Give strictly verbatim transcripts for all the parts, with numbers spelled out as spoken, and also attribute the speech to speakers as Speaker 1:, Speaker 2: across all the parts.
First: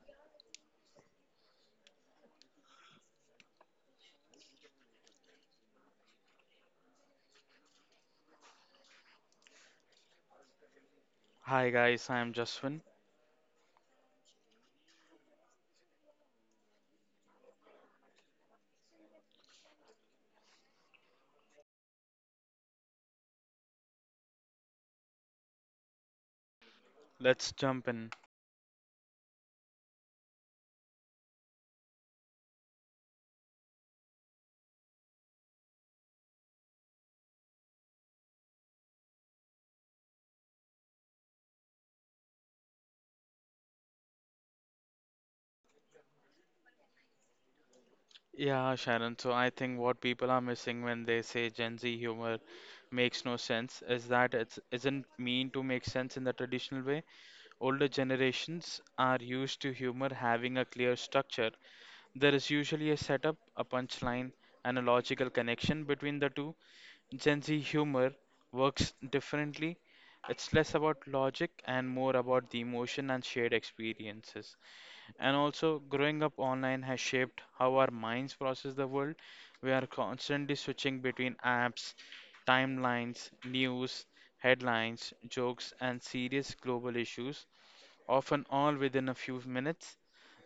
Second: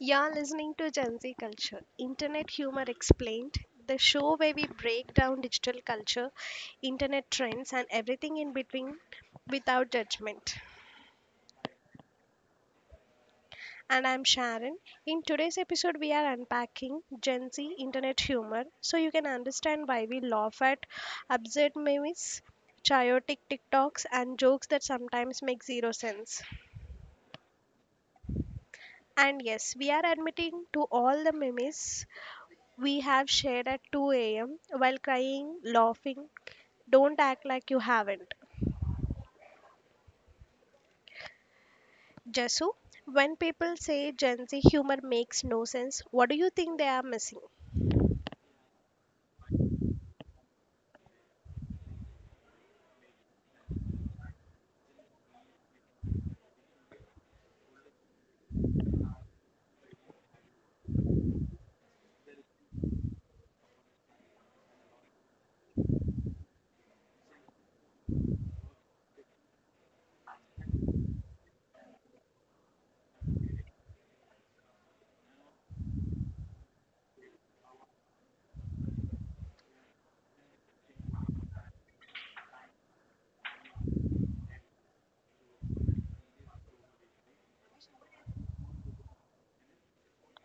Speaker 1: You're listening to Gen Z Culture, Internet Humor Explained, the show where we break down digital culture, internet trends, and everything in between without judgment.
Speaker 2: Hi guys, I'm Jaswin.
Speaker 1: And I'm Sharon. In today's episode, we are unpacking Gen Z internet humor so you can understand why we laugh at absurd memes, chaotic TikToks, and jokes that sometimes make zero sense.
Speaker 2: Let's jump in.
Speaker 1: And yes, we are admitting to all the memes we have shared at two a m while crying, laughing. Don't act like you haven't. Jasu, when people say Gen Z humor makes no sense, what do you think they are missing?
Speaker 2: Yeah, Sharon, so I think what people are missing when they say Gen Z humor makes no sense is that it isn't mean to make sense in the traditional way. Older generations are used to humor having a clear structure. There is usually a setup, a punchline, and a logical connection between the two. Gen Z humor works differently. It's less about logic and more about the emotion and shared experiences. And also, growing up online has shaped how our minds process the world. We are constantly switching between apps, timelines, news, headlines, jokes, and serious global issues, often all within a few minutes.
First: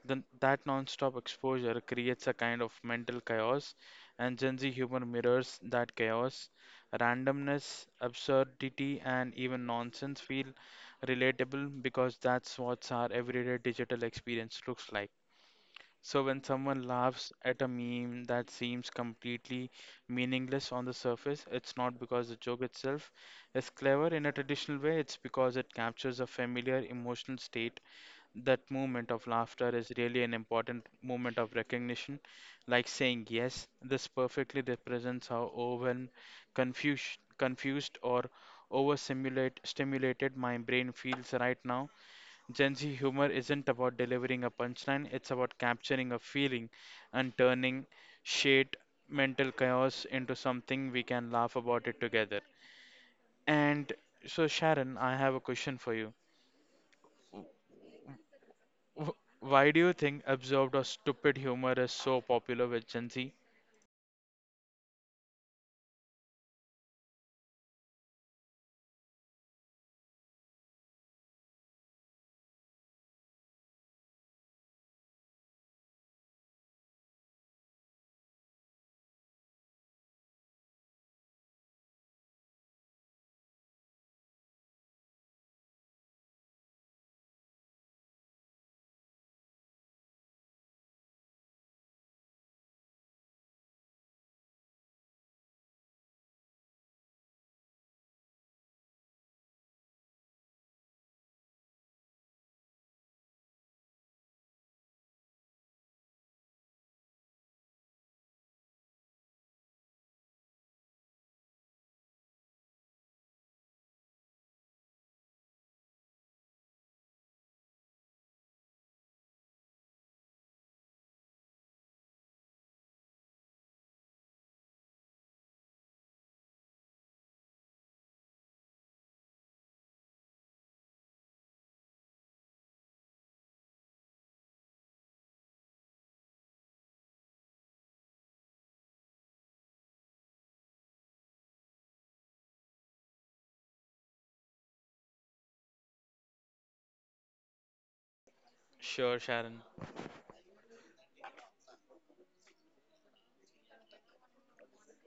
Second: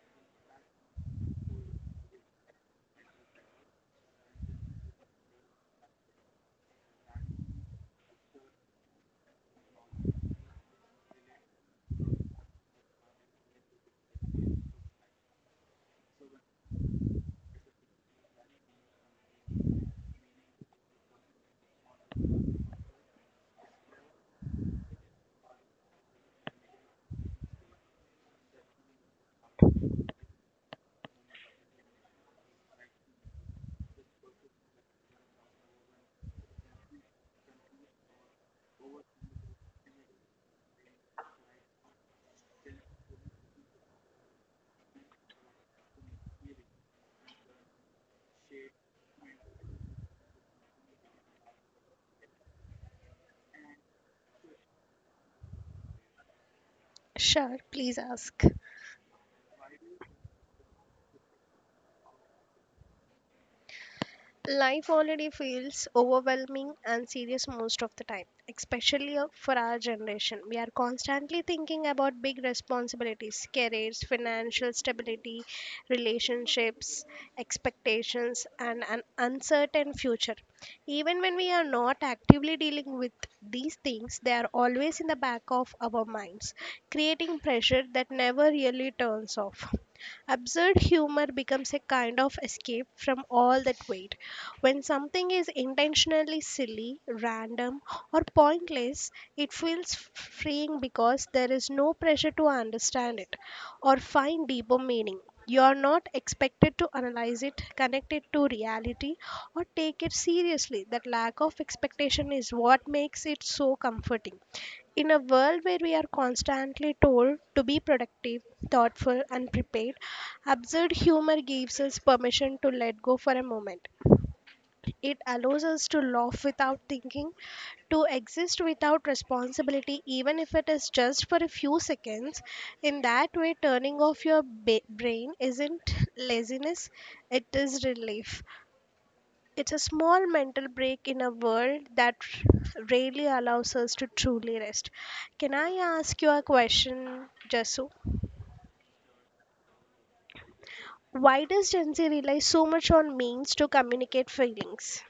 Speaker 2: Then that non-stop exposure creates a kind of mental chaos, and Gen Z humor mirrors that chaos. Randomness, absurdity, and even nonsense feel relatable because that's what our everyday digital experience looks like. So when someone laughs at a meme that seems completely meaningless on the surface, it's not because the joke itself is clever in a traditional way, it's because it captures a familiar emotional state. That moment of laughter is really an important moment of recognition, like saying yes, this perfectly represents how overwhelmed, confused, confused or overstimulated stimulated my brain feels right now. Gen Z humor isn't about delivering a punchline, it's about capturing a feeling and turning shade mental chaos into something we can laugh about it together. And so, Sharon, I have a question for you.
Speaker 1: Sure, please ask.
Speaker 2: Wh- Why do you think absurd or stupid humor is so popular with Gen Z?
Speaker 1: Life already feels overwhelming and serious most of the time, especially uh, for our generation. We are constantly thinking about big responsibilities, careers, financial stability, relationships, expectations, and an uncertain future. Even when we are not actively dealing with these things, they are always in the back of our minds, creating pressure that never really turns off. Absurd humor becomes a kind of escape from all that weight. When something is intentionally silly, random, or pointless, it feels freeing because there is no pressure to understand it or find deeper meaning. You are not expected to analyze it, connect it to reality, or take it seriously. That lack of expectation is what makes it so comforting. In a world where we are constantly told to be productive, thoughtful, and prepared, absurd humor gives us permission to let go for a moment. It allows us to laugh without thinking, to exist without responsibility, even if it is just for a few seconds. In that way, turning off your ba- brain isn't laziness, it is relief. It's a small mental break in a world that r- rarely allows us to truly rest. Can I ask you a question, Jasu?
Speaker 2: Sure, Sharon.
Speaker 1: Why does Gen Z rely so much on memes to communicate feelings?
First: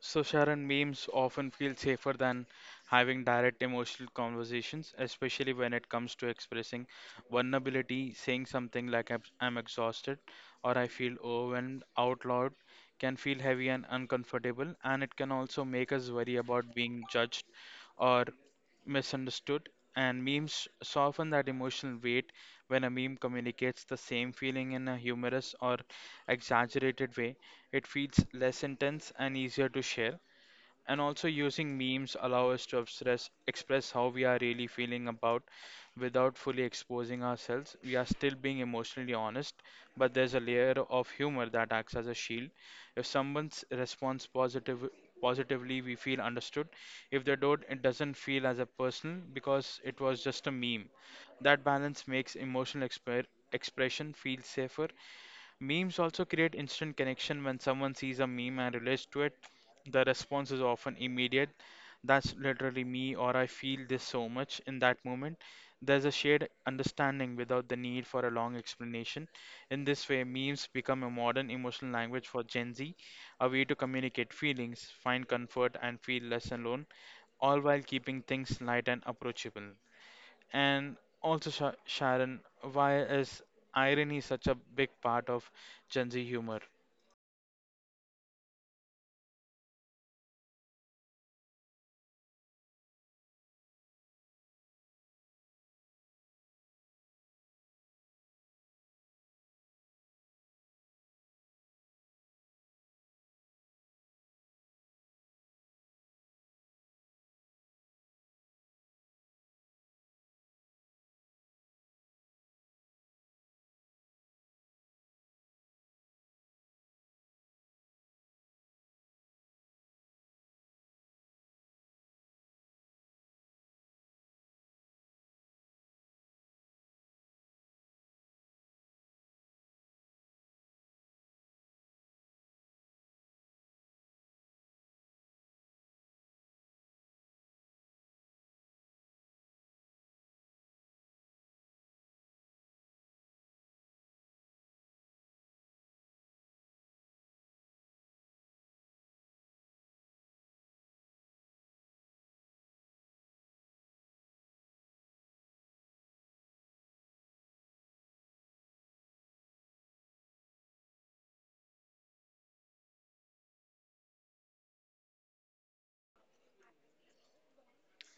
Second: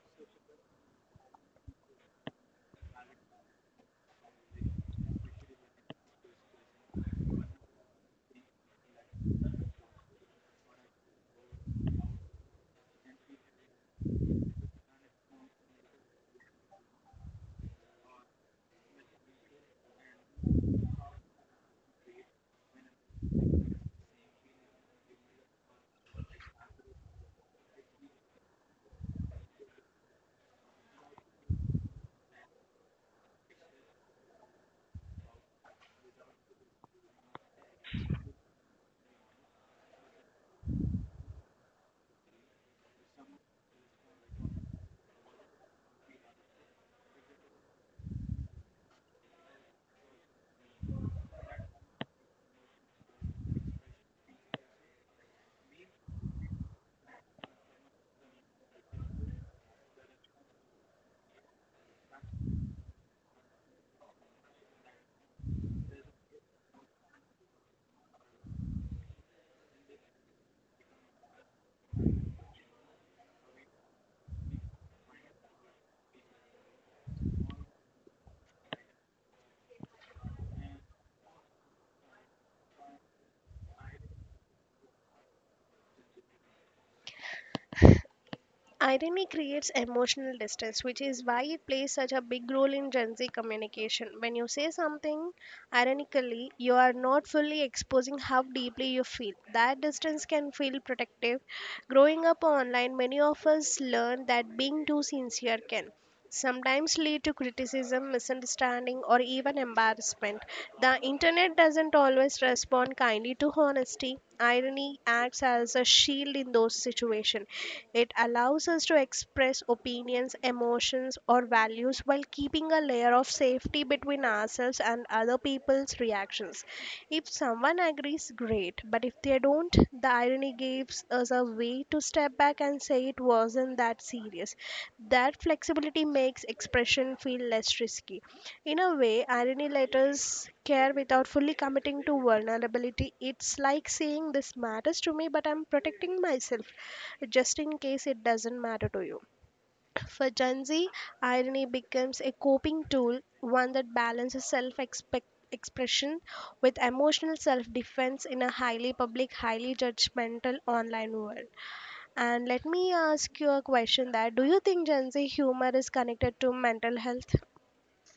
Speaker 2: So, Sharon, memes often feel safer than having direct emotional conversations, especially when it comes to expressing vulnerability. Saying something like "I'm I'm exhausted" or "I feel overwhelmed" out loud can feel heavy and uncomfortable, and it can also make us worry about being judged or misunderstood. And memes soften that emotional weight when a meme communicates the same feeling in a humorous or exaggerated way it feels less intense and easier to share. And also using memes allow us to express express how we are really feeling about without fully exposing ourselves. We are still being emotionally honest, but there's a layer of humor that acts as a shield. If someone responds positive positively, we feel understood. If they don't, it doesn't feel as a personal because it was just a meme. That balance makes emotional exper- expression feel safer. Memes also create instant connection when someone sees a meme and relates to it. The response is often immediate. That's literally me, or I feel this so much in that moment. There's a shared understanding without the need for a long explanation. In this way, memes become a modern emotional language for Gen Z, a way to communicate feelings, find comfort, and feel less alone, all while keeping things light and approachable. And also, Sha Sharon, why is irony such a big part of Gen Z humor?
Speaker 1: Irony creates emotional distance, which is why it plays such a big role in Gen Z communication. When you say something ironically, you are not fully exposing how deeply you feel. That distance can feel protective. Growing up online, many of us learn that being too sincere can sometimes lead to criticism, misunderstanding, or even embarrassment. The internet doesn't always respond kindly to honesty. Irony acts as a shield in those situations. It allows us to express opinions, emotions, or values while while keeping a layer of safety between ourselves and other people's reactions. If someone agrees, great, but if they don't, the irony gives us a way to step back and say it wasn't that serious. That flexibility makes expression feel less risky. In a way, irony let us care without fully committing to vulnerability. It's like saying this matters to me, but I'm protecting myself just in case it doesn't matter to you. For Gen Z, irony becomes a coping tool, one that balances self expression with emotional self defense in a highly public, highly judgmental online world. And let me ask you a question that do you think Gen Z humor is connected to mental health?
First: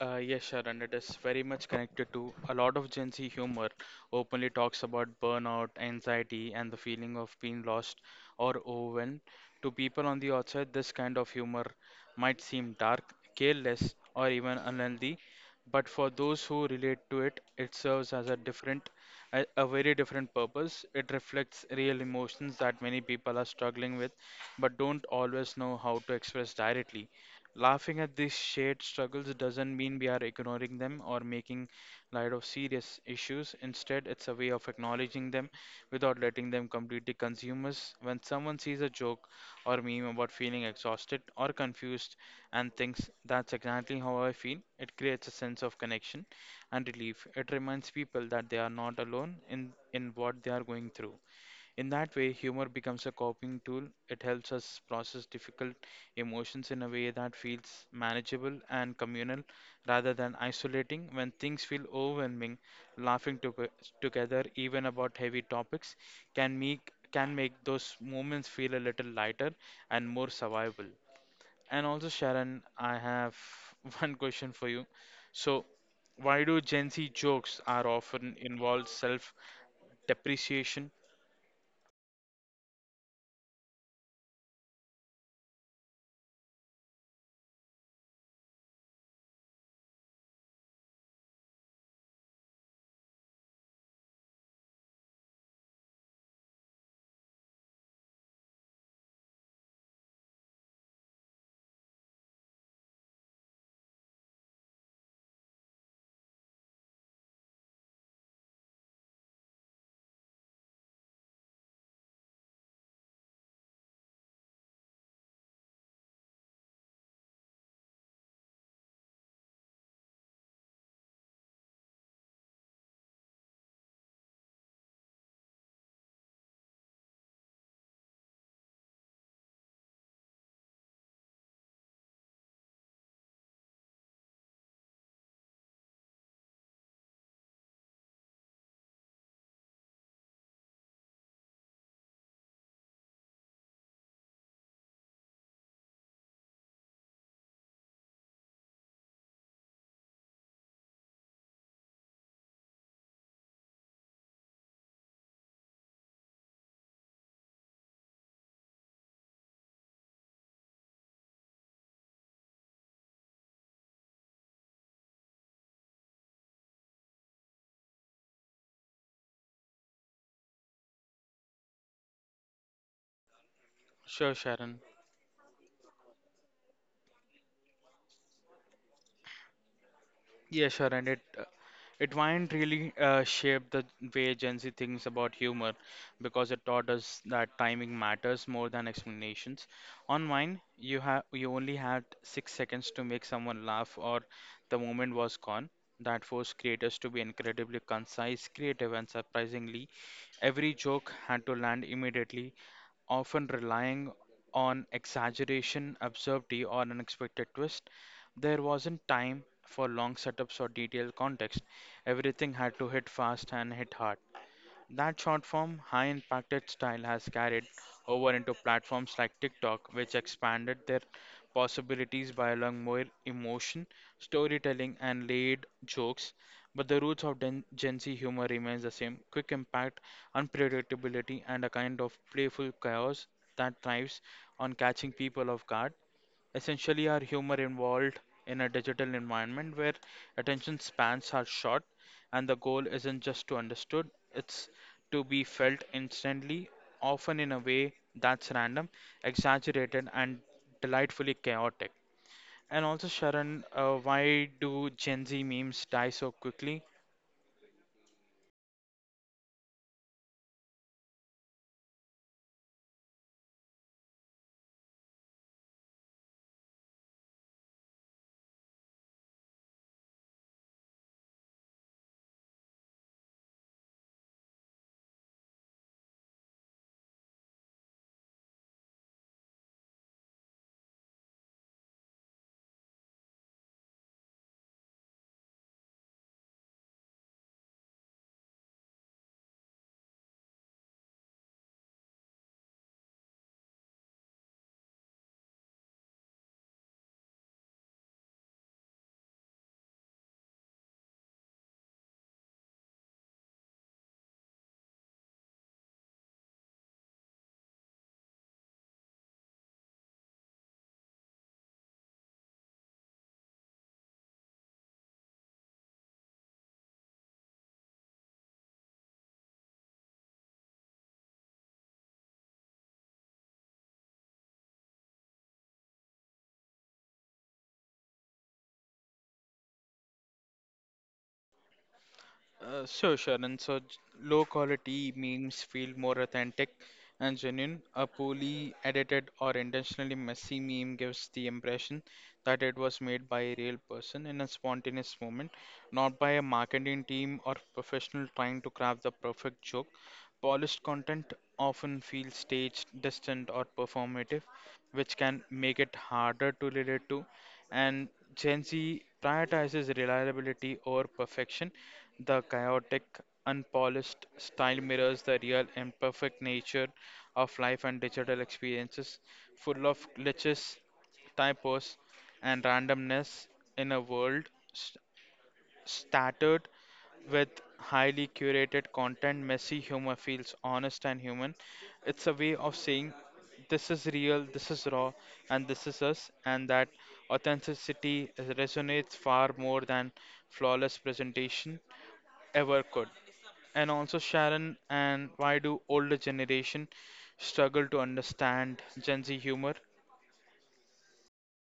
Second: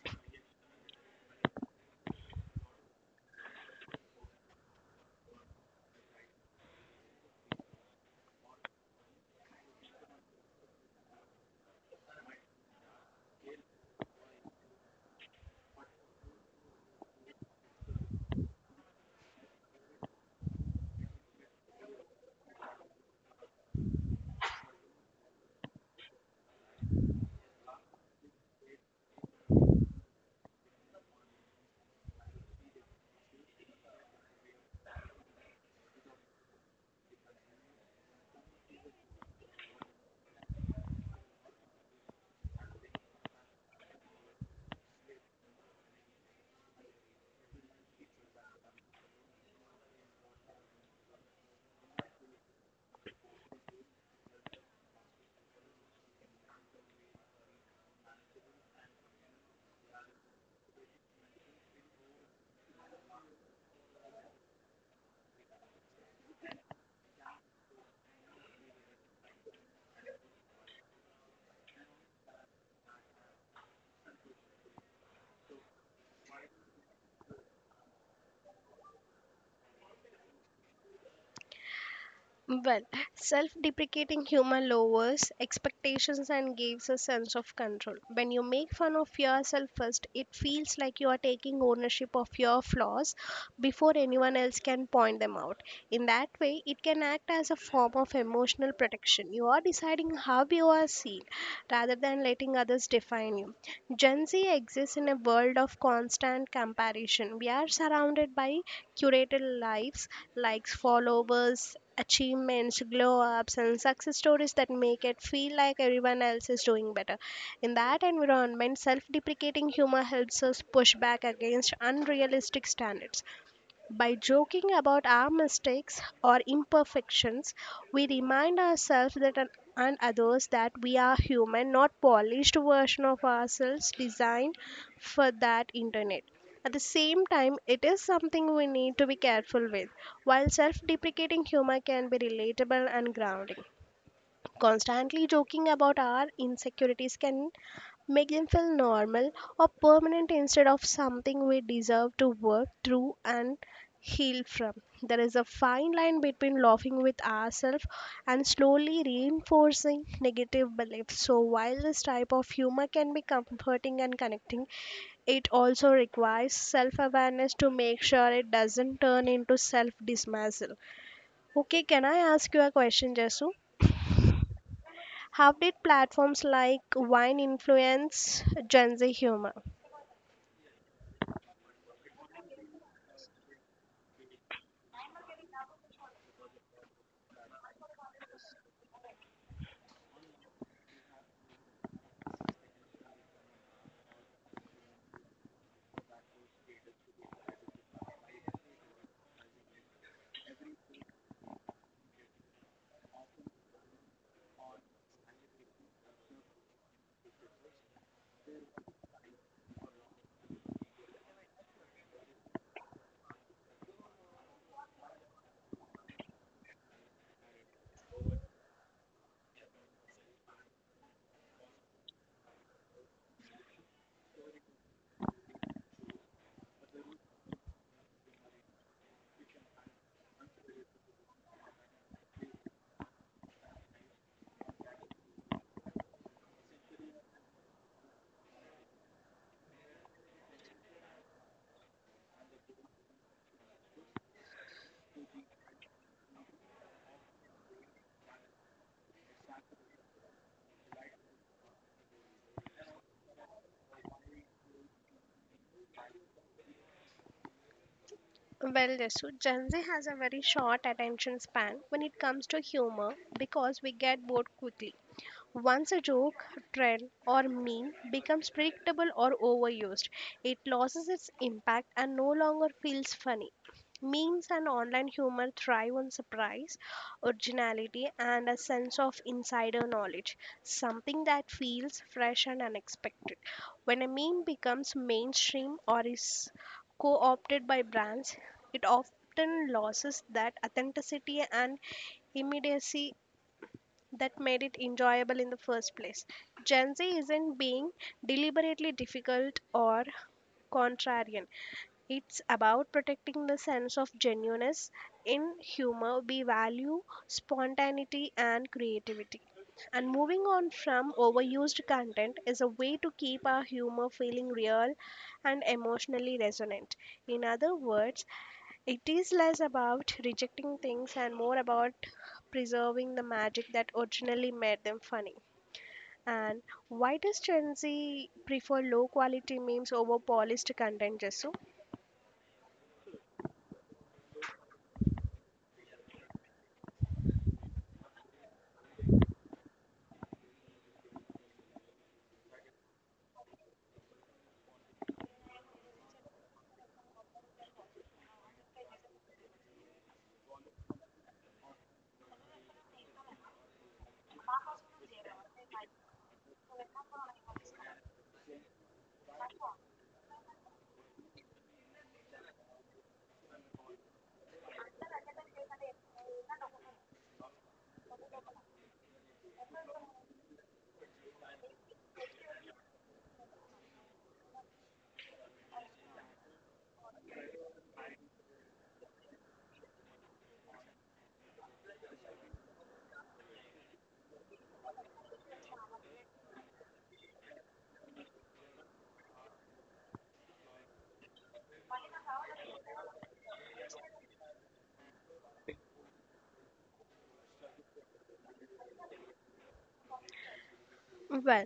Speaker 2: Uh, yes, Sharon, it is very much connected to a lot of Gen Z humor openly talks about burnout, anxiety, and the feeling of being lost or overwhelmed. To people on the outside, this kind of humor might seem dark, careless, or even unhealthy, but for those who relate to it, it serves as a different, a, a very different purpose. It reflects real emotions that many people are struggling with, but don't always know how to express directly. Laughing at these shared struggles doesn't mean we are ignoring them or making light of serious issues. Instead, it's a way of acknowledging them without letting them completely consume us. When someone sees a joke or meme about feeling exhausted or confused and thinks that's exactly how I feel, it creates a sense of connection and relief. It reminds people that they are not alone in, in what they are going through. In that way, humor becomes a coping tool. It helps us process difficult emotions in a way that feels manageable and communal rather than isolating. When things feel overwhelming, laughing to- together, even about heavy topics, can make can make those moments feel a little lighter and more survivable. And also, Sharon, I have one question for you. So, why do Gen Z jokes are often involve self-depreciation?
Speaker 1: Well, self deprecating humor lowers expectations and gives a sense of control. When you make fun of yourself first, it feels like you are taking ownership of your flaws before anyone else can point them out. In that way, it can act as a form of emotional protection. You are deciding how you are seen rather than letting others define you. Gen Z exists in a world of constant comparison. We are surrounded by curated lives, likes, followers, achievements, glow ups, and success stories that make it feel like everyone else is doing better. In that environment, self deprecating humor helps us push back against unrealistic standards. By joking about our mistakes or imperfections, we remind ourselves that an- and others that we are human, not polished version of ourselves designed for that internet. At the same time, it is something we need to be careful with. While self deprecating humor can be relatable and grounding, constantly joking about our insecurities can make them feel normal or permanent instead of something we deserve to work through and heal from. There is a fine line between laughing with ourselves and slowly reinforcing negative beliefs. So, while this type of humor can be comforting and connecting, it also requires self awareness to make sure it doesn't turn into self dismissal. Okay, can I ask you a question, Jesu?
Speaker 2: Sure, Sharon.
Speaker 1: How did platforms like Vine influence Gen Z humor?
Speaker 2: Yeah, sure, and it uh, it Wind really uh, shaped the way Gen Z thinks about humor because it taught us that timing matters more than explanations. On Vine, you have you only had six seconds to make someone laugh, or the moment was gone. That forced creators to be incredibly concise, creative, and surprisingly, every joke had to land immediately, often relying on exaggeration, absurdity, or unexpected twist. There wasn't time for long setups or detailed context. Everything had to hit fast and hit hard. That short form, high impacted style has carried over into platforms like TikTok, which expanded their possibilities by allowing more emotion, storytelling, and laid jokes. But the roots of Gen Gen Z humor remains the same quick impact, unpredictability, and a kind of playful chaos that thrives on catching people off guard. Essentially, our humor involved in a digital environment where attention spans are short and the goal isn't just to understood, it's to be felt instantly, often in a way that's random, exaggerated, and delightfully chaotic. And also, Sharon, uh, why do Gen Z memes die so quickly?
Speaker 1: Well, Desu, Gen Z has a very short attention span when it comes to humor because we get bored quickly. Once a joke, trend, or meme becomes predictable or overused, it loses its impact and no longer feels funny. Memes and online humor thrive on surprise, originality, and a sense of insider knowledge, something that feels fresh and unexpected. When a meme becomes mainstream or is co opted by brands, it often loses that authenticity and immediacy that made it enjoyable in the first place. Gen Z isn't being deliberately difficult or contrarian. It's about protecting the sense of genuineness in humor. We value spontaneity and creativity. And moving on from overused content is a way to keep our humor feeling real and emotionally resonant. In other words, it is less about rejecting things and more about preserving the magic that originally made them funny. And why does Gen Z prefer low quality memes over polished content, Jesu?
Speaker 2: Uh, sure, Sharan. So, j- low quality memes feel more authentic and genuine. A poorly edited or intentionally messy meme gives the impression that it was made by a real person in a spontaneous moment, not by a marketing team or professional trying to craft the perfect joke. Polished content often feels staged, distant, or performative, which can make it harder to relate to. And Gen Z prioritizes reliability over perfection the chaotic, unpolished style mirrors the real and perfect nature of life and digital experiences, full of glitches, typos, and randomness in a world st- started with highly curated content. Messy humor feels honest and human. It's a way of saying this is real, this is raw, and this is us, and that authenticity resonates far more than flawless presentation ever could. And also, Sharon, and why do older generation struggle to understand Gen Z humor?
Speaker 1: Well,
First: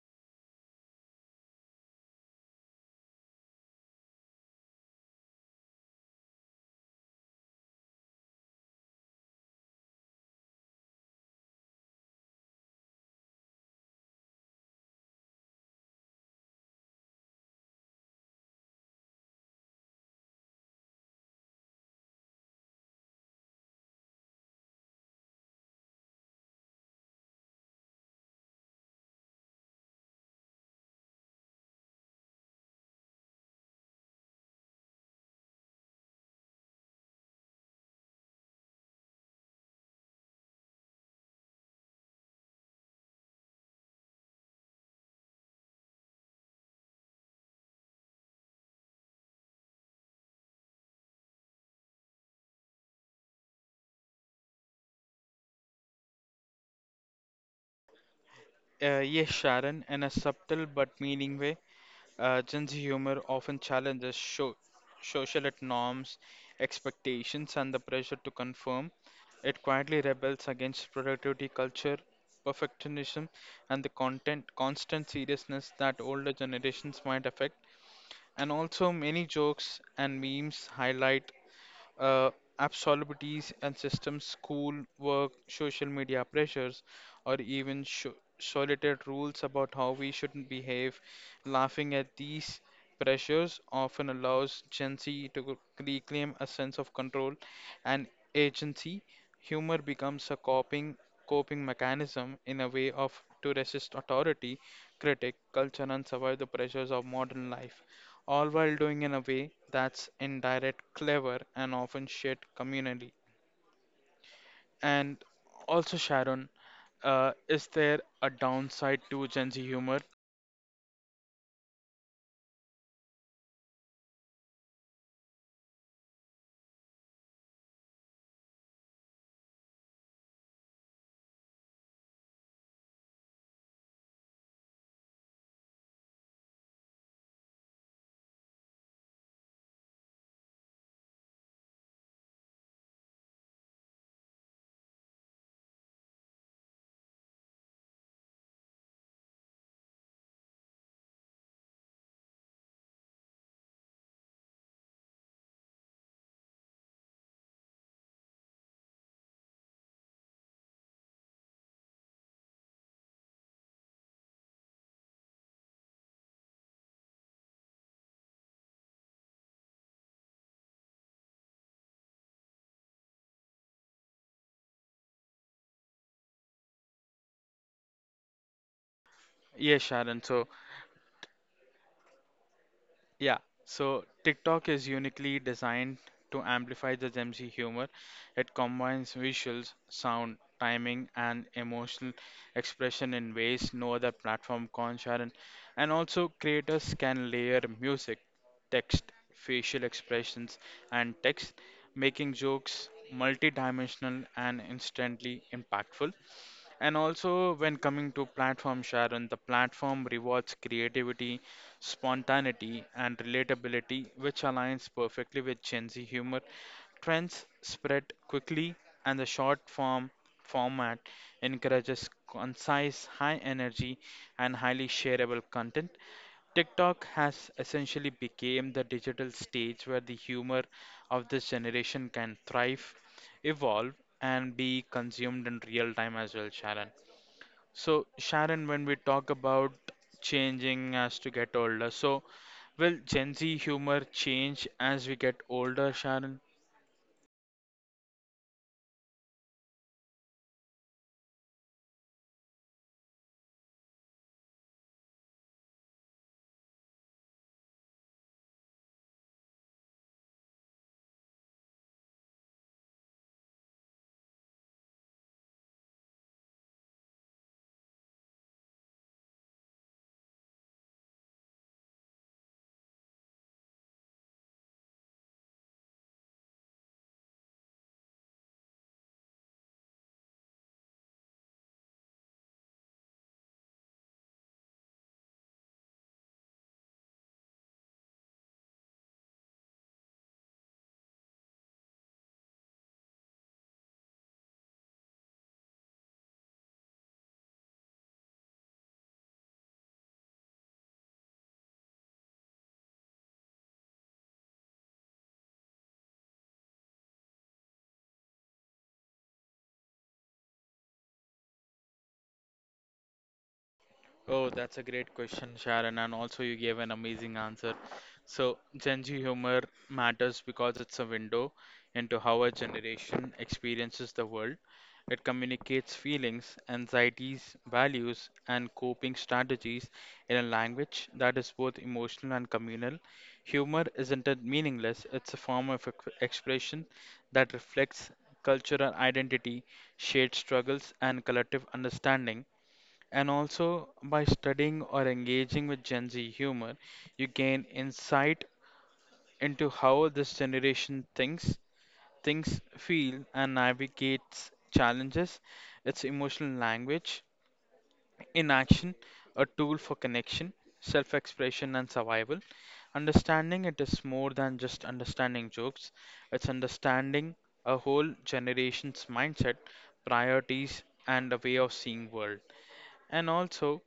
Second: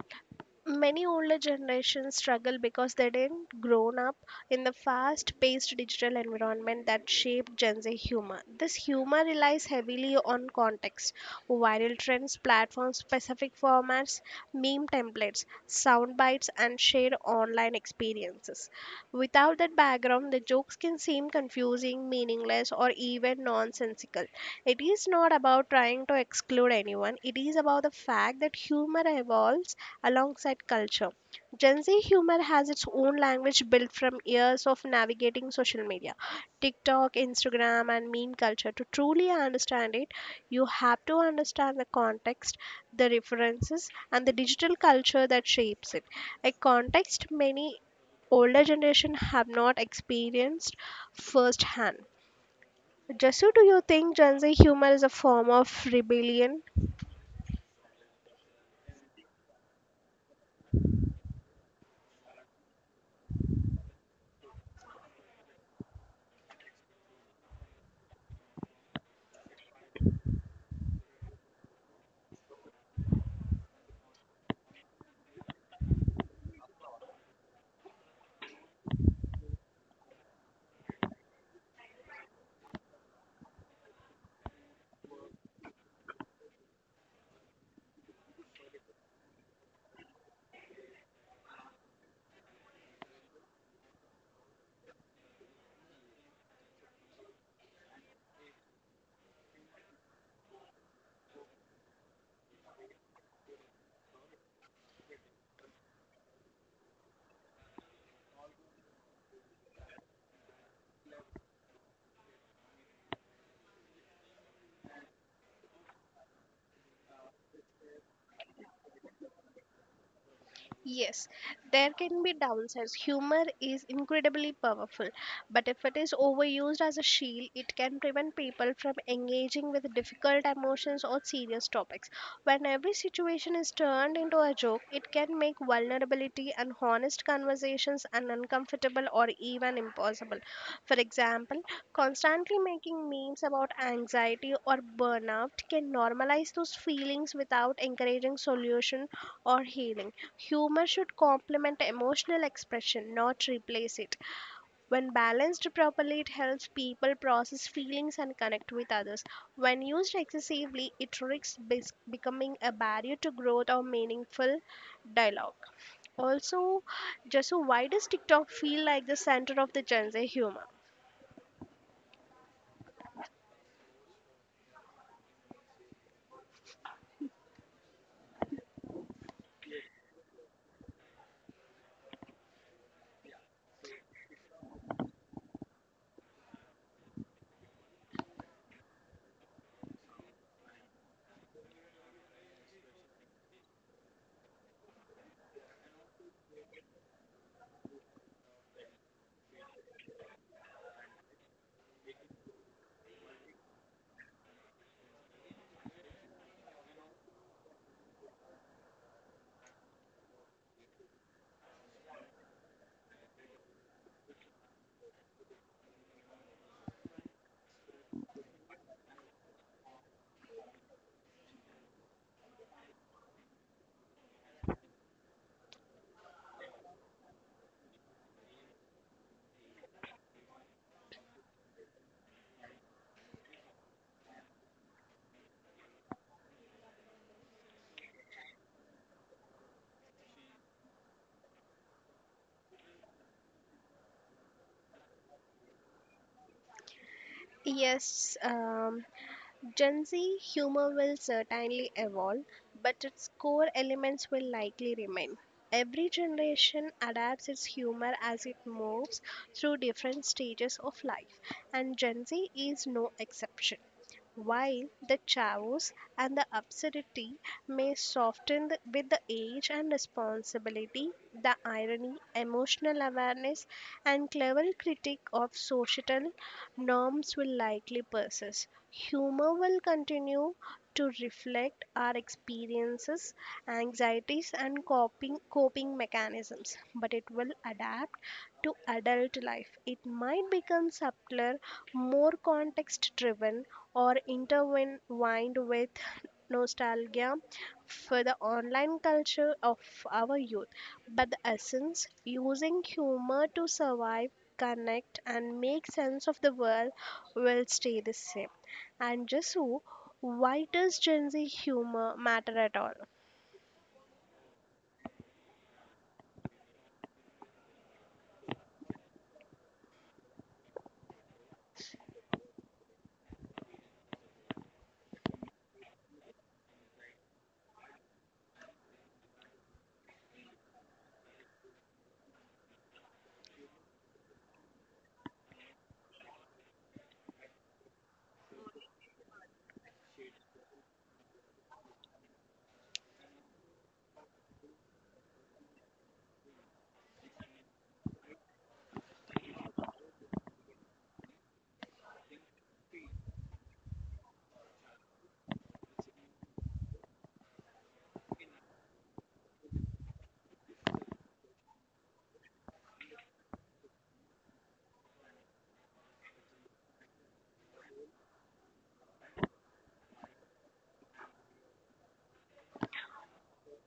Speaker 1: many older generations struggle because they didn't grown up in the fast-paced digital environment that shaped Gen Z humor. This humor relies heavily on context, viral trends, platform-specific formats, meme templates, sound bites, and shared online experiences. Without that background, the jokes can seem confusing, meaningless, or even nonsensical. It is not about trying to exclude anyone. It is about the fact that humor evolves alongside culture. Gen Z humor has its own language built from years of navigating social media, TikTok, Instagram, and meme culture. To truly understand it, you have to understand the context, the references, and the digital culture that shapes it. A context many older generation have not experienced firsthand. Jasu, do you think Gen Z humor is a form of rebellion?
Speaker 2: Uh, yes, Sharon, in a subtle but meaning way, uh, Gen Z humor often challenges sho social norms, expectations, and the pressure to conform. It quietly rebels against productivity culture, perfectionism, and the content constant seriousness that older generations might affect. And also, many jokes and memes highlight uh, absolutes and systems, school, work, social media pressures, or even sho solitary rules about how we shouldn't behave. Laughing at these pressures often allows Gen Z to reclaim a sense of control and agency. Humor becomes a coping coping mechanism in a way of to resist authority, critic, culture, and survive the pressures of modern life all while doing in a way that's indirect, clever, and often shared communally. And also, Sharon, uh, is there a downside to Gen Z humor?
Speaker 1: Yes, there can be downsides. Humor is incredibly powerful, but if it is overused as a shield, it can prevent people from engaging with difficult emotions or serious topics. When every situation is turned into a joke, it can make vulnerability and honest conversations an uncomfortable or even impossible. For example, constantly making memes about anxiety or burnout can normalize those feelings without encouraging solution or healing. Humor should complement emotional expression, not replace it. When balanced properly, it helps people process feelings and connect with others. When used excessively, it risks bes- becoming a barrier to growth or meaningful dialogue. Also, just why does TikTok feel like the center of the Gen Z humor?
Speaker 2: Yes, Sharon. So, Yeah, so TikTok is uniquely designed to amplify the Gen Z humor. It combines visuals, sound, timing, and emotional expression in ways no other platform can, Sharon. And also, creators can layer music, text, facial expressions, and text, making jokes multi-dimensional and instantly impactful. And also, when coming to platform, Sharon, the platform rewards creativity, spontaneity, and relatability, which aligns perfectly with Gen Z humor. Trends spread quickly, and the short form format encourages concise, high energy, and highly shareable content. TikTok has essentially become the digital stage where the humor of this generation can thrive, evolve, and be consumed in real time as well, Sharon. So, Sharon, when we talk about changing as to get older, so will Gen Z humor change as we get older, Sharon?
Speaker 1: Yes, um, Gen Z humor will certainly evolve, but its core elements will likely remain. Every generation adapts its humor as it moves through different stages of life, and Gen Z is no exception. While the chaos and the absurdity may soften the- with the age and responsibility, the irony, emotional awareness, and clever critique of societal norms will likely persist. Humor will continue to reflect our experiences, anxieties, and coping, coping mechanisms, but it will adapt to adult life. It might become subtler, more context driven, or intertwined with nostalgia for the online culture of our youth, but the essence using humor to survive, connect, and make sense of the world will stay the same. And just so, why does Gen Z humor matter at all?
Speaker 2: Oh, that's a great question, Sharon, and also you gave an amazing answer. So, Gen Z humor matters because it's a window into how a generation experiences the world. It communicates feelings, anxieties, values, and coping strategies in a language that is both emotional and communal. Humor isn't it meaningless, it's a form of ex- expression that reflects cultural identity, shared struggles, and collective understanding. And also, by studying or engaging with Gen Z humor, you gain insight into how this generation thinks, thinks, feel, and navigates challenges. Its emotional language, in action, a tool for connection, self expression, and survival. Understanding it is more than just understanding jokes, it's understanding a whole generation's mindset, priorities, and a way of seeing world. And also,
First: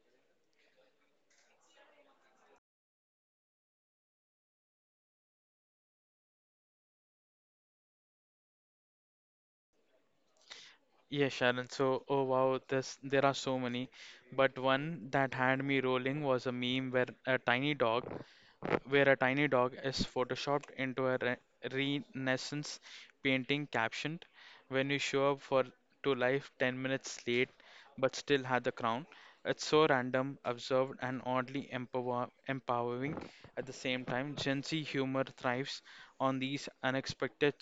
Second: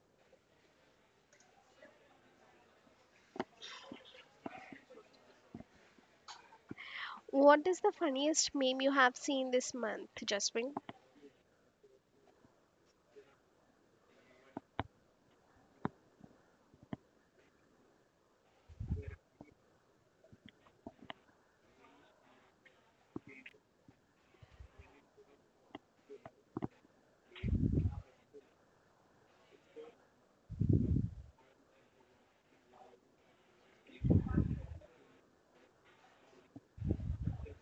Speaker 1: What is the funniest meme you have seen this month, Jasmine?
Speaker 2: Yeah, Sharon. So, oh wow, this there are so many, but one that had me rolling was a meme where a tiny dog where a tiny dog is photoshopped into a re- Renaissance painting captioned, When you show up for to life ten minutes late but still had the crown. It's so random, absurd, and oddly empower- empowering at the same time. Gen Z humor thrives on these unexpected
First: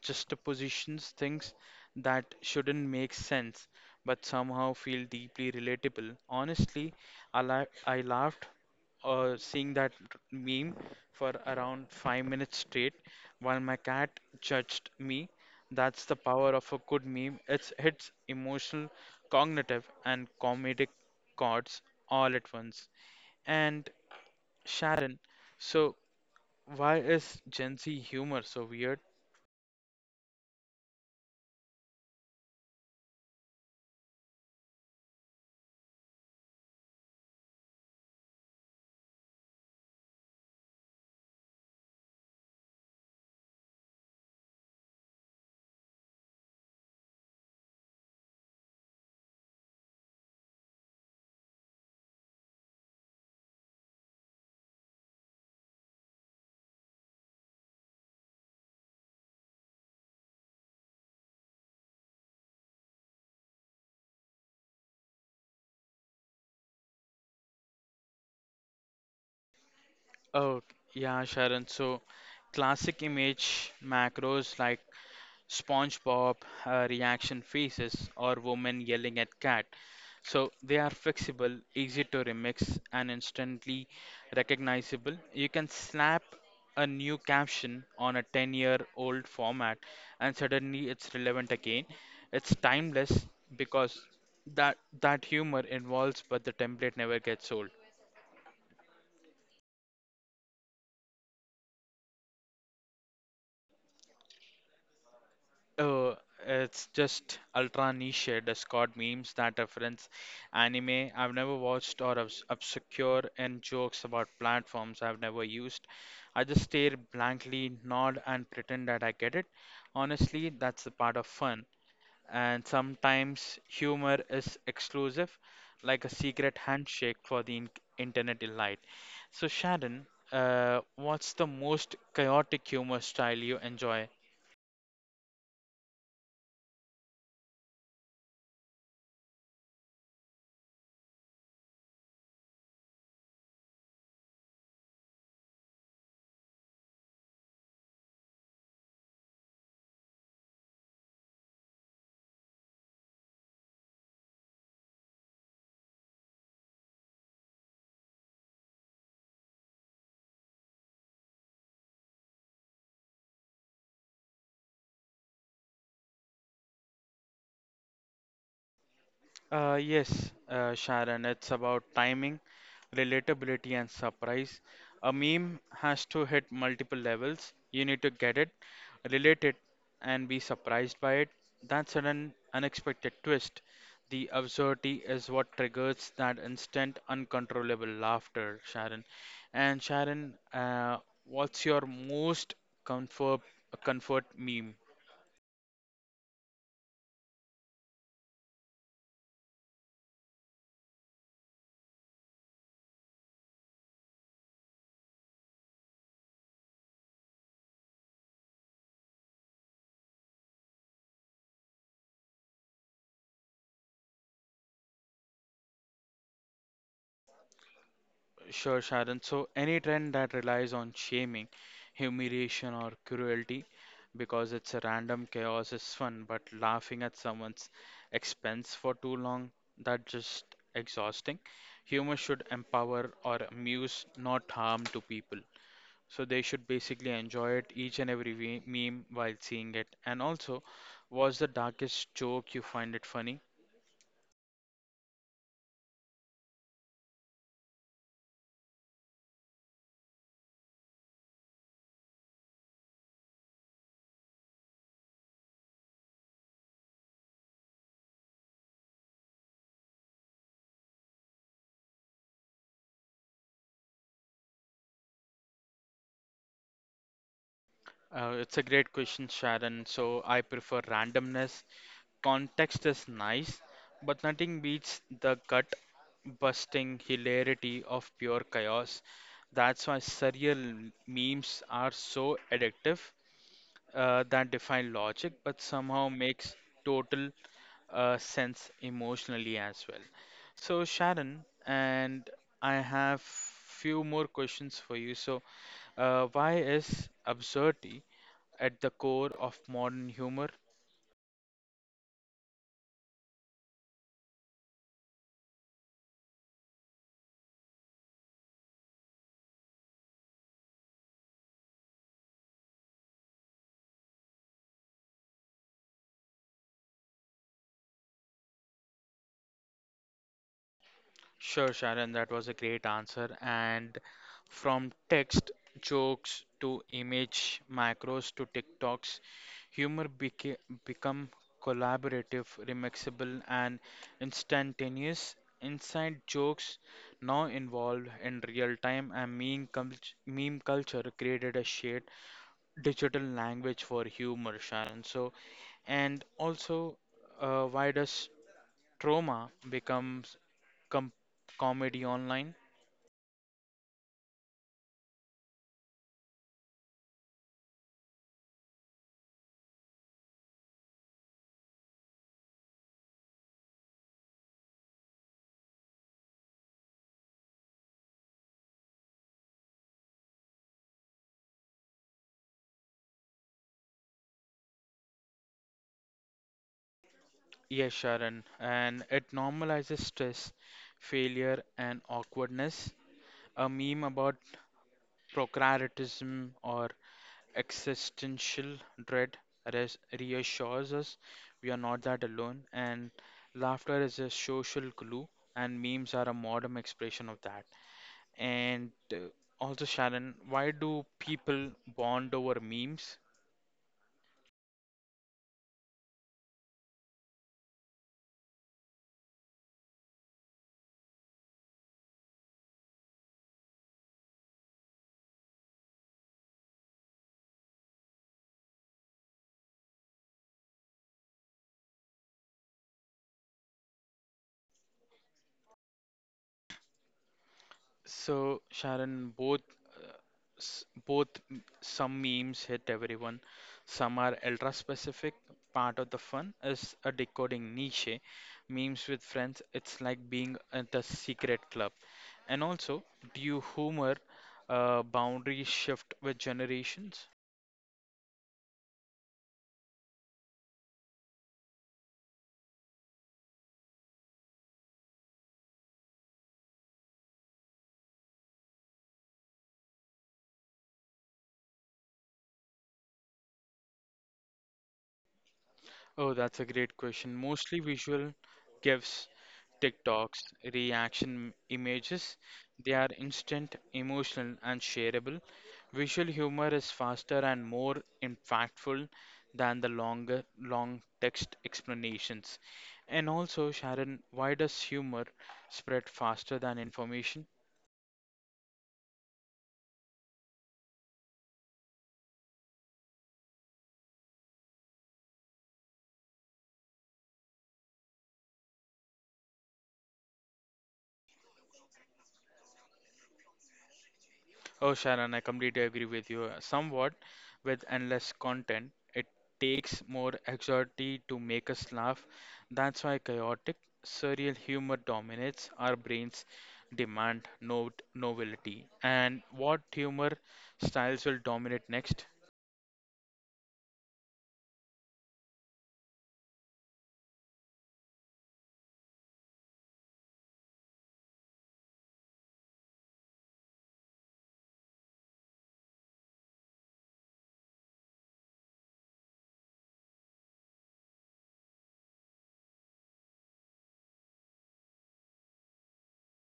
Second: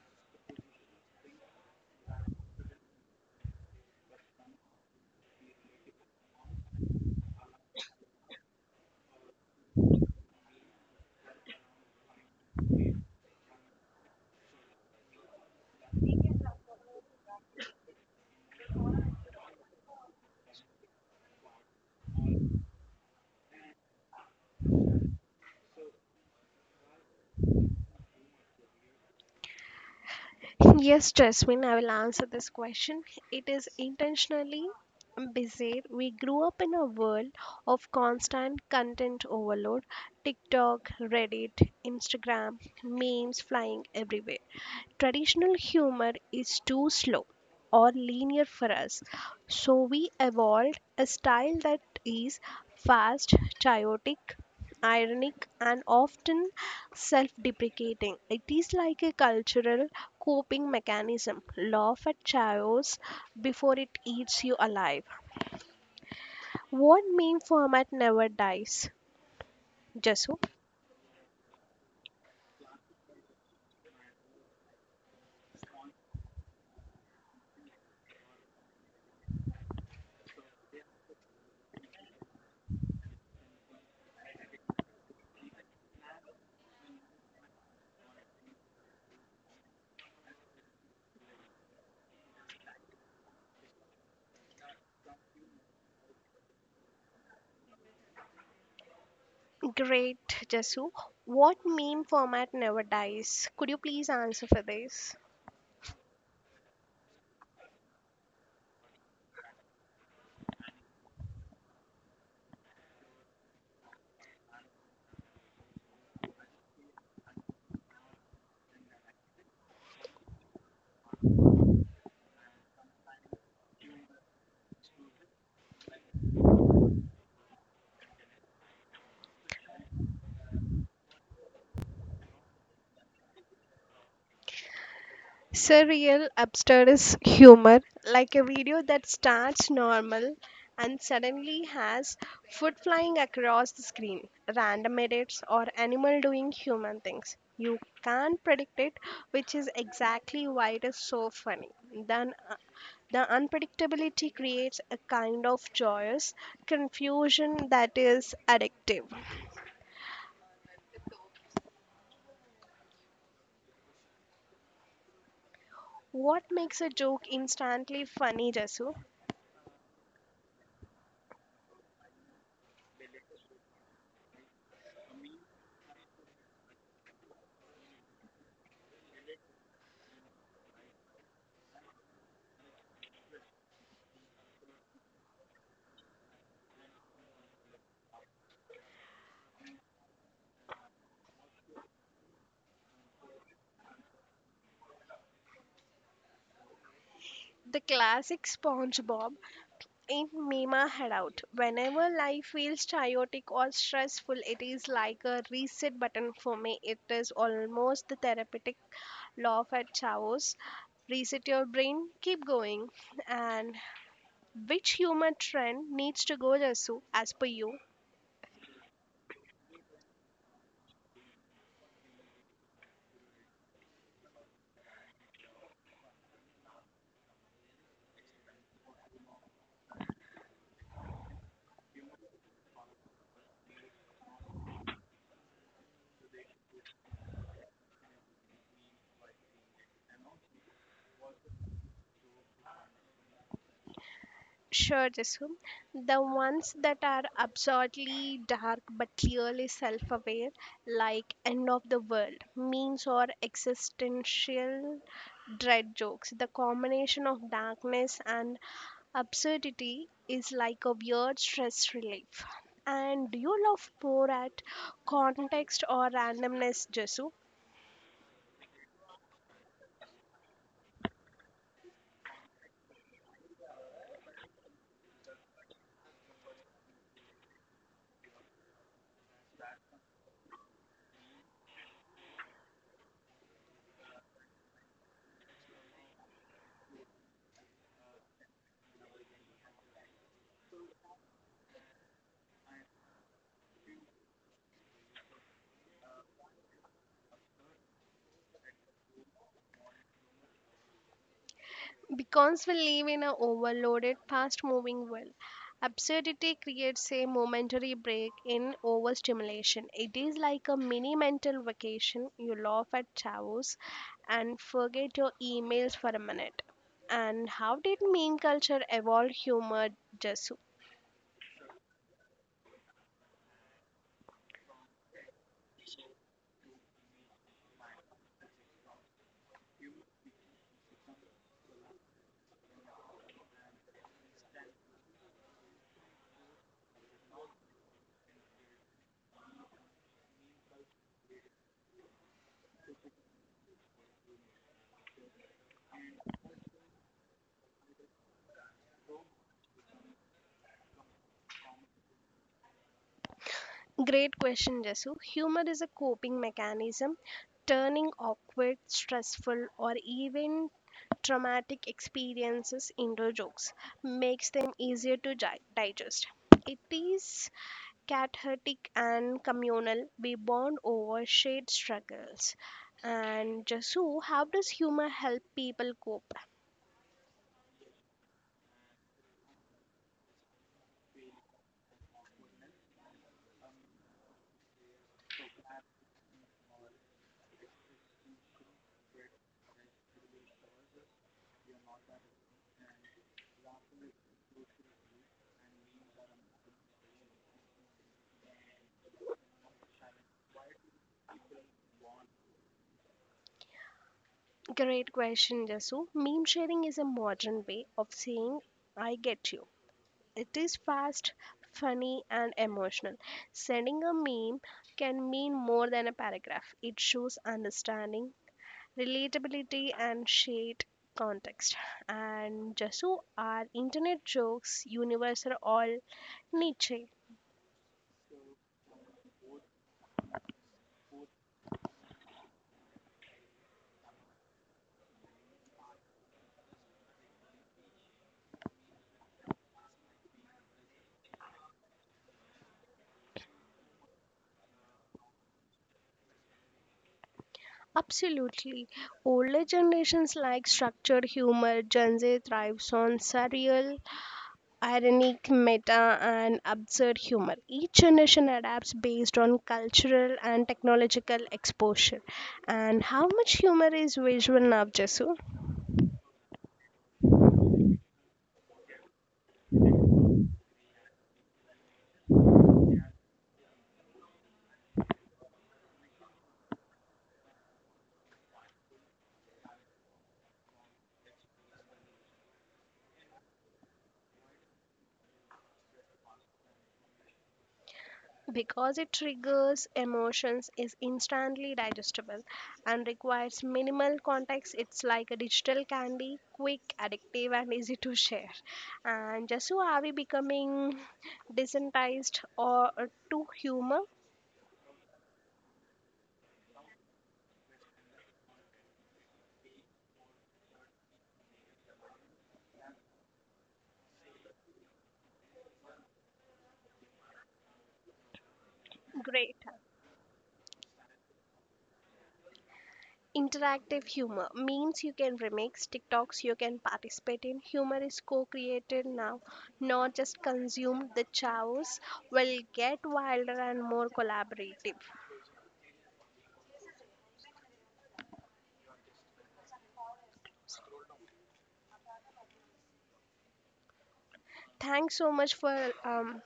Speaker 2: juxtapositions, things that shouldn't make sense but somehow feel deeply relatable. Honestly, I, la- I laughed uh, seeing that meme for around five minutes straight while my cat judged me. That's the power of a good meme. It's hits emotional, cognitive, and comedic chords all at once. And Sharon, so why is Gen Z humor so weird?
Speaker 1: Yes, Jasmine, I will answer this question. It is intentionally bizarre. We grew up in a world of constant content overload TikTok, Reddit, Instagram, memes flying everywhere. Traditional humor is too slow or linear for us. So we evolved a style that is fast, chaotic, ironic, and often self deprecating. It is like a cultural coping mechanism. Laugh at chaos before it eats you alive. What meme format never dies? Jasu?
Speaker 2: Oh, yeah, Sharon. So classic image macros like SpongeBob, uh, reaction faces, or woman yelling at cat. So they are flexible, easy to remix, and instantly recognizable. You can slap a new caption on a ten year old format, and suddenly it's relevant again. It's timeless because that that humor evolves, but the template never gets old.
Speaker 1: Great, Jasu. What meme format never dies? Could you please answer for this?
Speaker 2: Oh, it's just ultra niche Discord memes that reference anime I've never watched or obs obscure and jokes about platforms I've never used. I just stare blankly, nod, and pretend that I get it. Honestly, that's the part of fun. And sometimes humor is exclusive, like a secret handshake for the in internet elite. So, Sharon, uh, what's the most chaotic humor style you enjoy?
Speaker 1: Surreal, absurdist humor, like a video that starts normal and suddenly has food flying across the screen, random edits, or animal doing human things. You can't predict it, which is exactly why it is so funny. Then, uh, the unpredictability creates a kind of joyous confusion that is addictive. What makes a joke instantly funny, Jasu?
Speaker 2: Uh, yes, uh, Sharon, it's about timing, relatability, and surprise. A meme has to hit multiple levels. You need to get it, relate it, and be surprised by it. That sudden, unexpected twist. The absurdity is what triggers that instant, uncontrollable laughter, Sharon. And Sharon, uh, what's your most comfort comfort meme?
Speaker 1: The classic SpongeBob in Mima Headout. Whenever life feels chaotic or stressful, it is like a reset button for me. It is almost the therapeutic law of at Chaos. Reset your brain, keep going. And which humor trend needs to go, Jasu, as per you?
Speaker 2: Sure, Sharon. So, any trend that relies on shaming, humiliation, or cruelty because it's a random chaos is fun, but laughing at someone's expense for too long, that's just exhausting. Humor should empower or amuse, not harm to people. So, they should basically enjoy it each and every we- meme while seeing it. And also, what's the darkest joke you find it funny?
Speaker 1: Sure, Jasu. The ones that are absurdly dark but clearly self aware, like end of the world memes or existential dread jokes. The combination of darkness and absurdity is like a weird stress relief. And do you love more at context or randomness, Jesu?
Speaker 2: Uh, it's a great question, Sharon. So I prefer randomness. Context is nice, but nothing beats the gut busting hilarity of pure chaos. That's why surreal memes are so addictive, uh, that define logic but somehow makes total, uh, sense emotionally as well. So Sharon, and I have few more questions for you. So uh, why is absurdity at the core of modern humor?
Speaker 1: Because we live in an overloaded, fast moving world, absurdity creates a momentary break in overstimulation. It is like a mini mental vacation. You laugh at chaos and forget your emails for a minute. And how did meme culture evolve humor, Jasu?
Speaker 2: Sure, Sharon, that was a great answer. And from text jokes to image macros to TikToks, humor beca- become collaborative, remixable, and instantaneous. Inside jokes now involved in real time, and meme, cult- meme culture created a shared digital language for humor, Sharon. So, and also, uh, why does Trauma becomes com- comedy online.
Speaker 1: Great question, Jasu. Humor is a coping mechanism, turning awkward, stressful, or even traumatic experiences into jokes makes them easier to gi- digest. It is cathartic and communal. We bond over shared struggles. And Jasu, how does humor help people cope?
Speaker 2: Yes, Sharon, and it normalizes stress, failure, and awkwardness. A meme about procrastination or existential dread res- reassures us we are not that alone, and laughter is a social glue, and memes are a modern expression of that. And uh, also, Sharon, why do people bond over memes?
Speaker 1: Great question, Jasu. Meme sharing is a modern way of saying I get you. It is fast, funny, and emotional. Sending a meme can mean more than a paragraph. It shows understanding, relatability and shared context. And Jasu, are internet jokes universal or niche?
Speaker 2: So, Sharon, both uh, s- both m- some memes hit everyone. Some are ultra specific. Part of the fun is a decoding niche eh? Memes with friends. It's like being at a secret club. And also, do you humor uh, boundary shift with generations?
Speaker 1: Absolutely. Older generations like structured humor. Gen Z thrives on surreal, ironic, meta, and absurd humor. Each generation adapts based on cultural and technological exposure. And how much humor is visual now, Jasu?
Speaker 2: Oh, that's a great question. Mostly visual gifs, TikToks, reaction images. They are instant, emotional, and shareable. Visual humor is faster and more impactful than the longer, long text explanations. And also, Sharon, why does humor spread faster than information?
Speaker 1: Because it triggers emotions, is instantly digestible and requires minimal context. It's like a digital candy, quick, addictive and easy to share. And just so, are we becoming desensitized or uh, to humor?
Speaker 2: Oh, Sharon, I completely agree with you. Somewhat with endless content, it takes more anxiety to make us laugh. That's why chaotic, surreal humor dominates our brains demand no novelty. And
Speaker 1: Great.
Speaker 2: what humor styles will dominate next?
Speaker 1: Interactive humor means you can remix TikToks, you can participate in humor is co-created now, not just consumed. The chows will get wilder and more collaborative. Thanks so much for um,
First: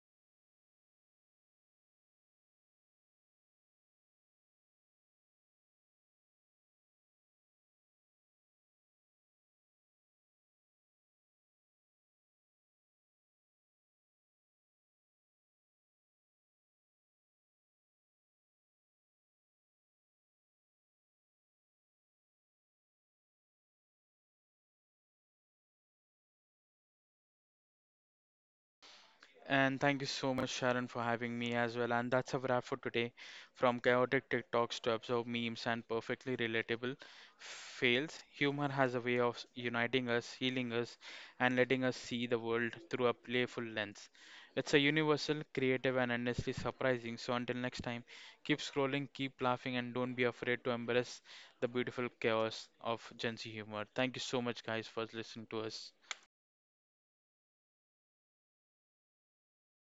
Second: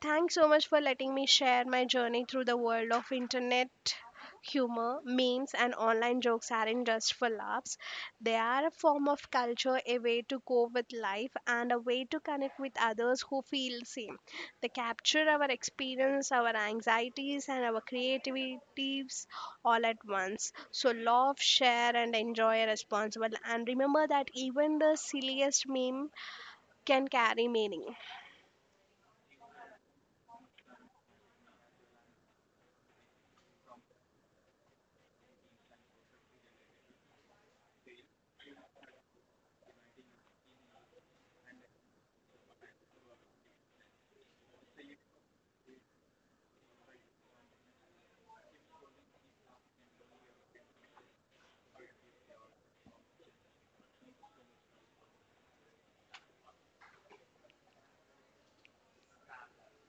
Speaker 1: thanks so much for letting me share my journey through the world of internet humor. Memes and online jokes aren't just for laughs, they are a form of culture, a way to cope with life and a way to connect with others who feel the same. They capture our experience, our anxieties and our creativities all at once. So laugh, share and enjoy responsibly and remember that even the silliest meme can carry meaning.
Speaker 2: And thank you so much, Sharon, for having me as well. And that's a wrap for today. From chaotic TikToks to absurd memes and perfectly relatable fails, humor has a way of uniting us, healing us, and letting us see the world through a playful lens. It's a universal, creative, and endlessly surprising. So until next time, keep scrolling, keep laughing, and don't be afraid to embrace the beautiful chaos of Gen Z humor. Thank you so much, guys, for listening to us.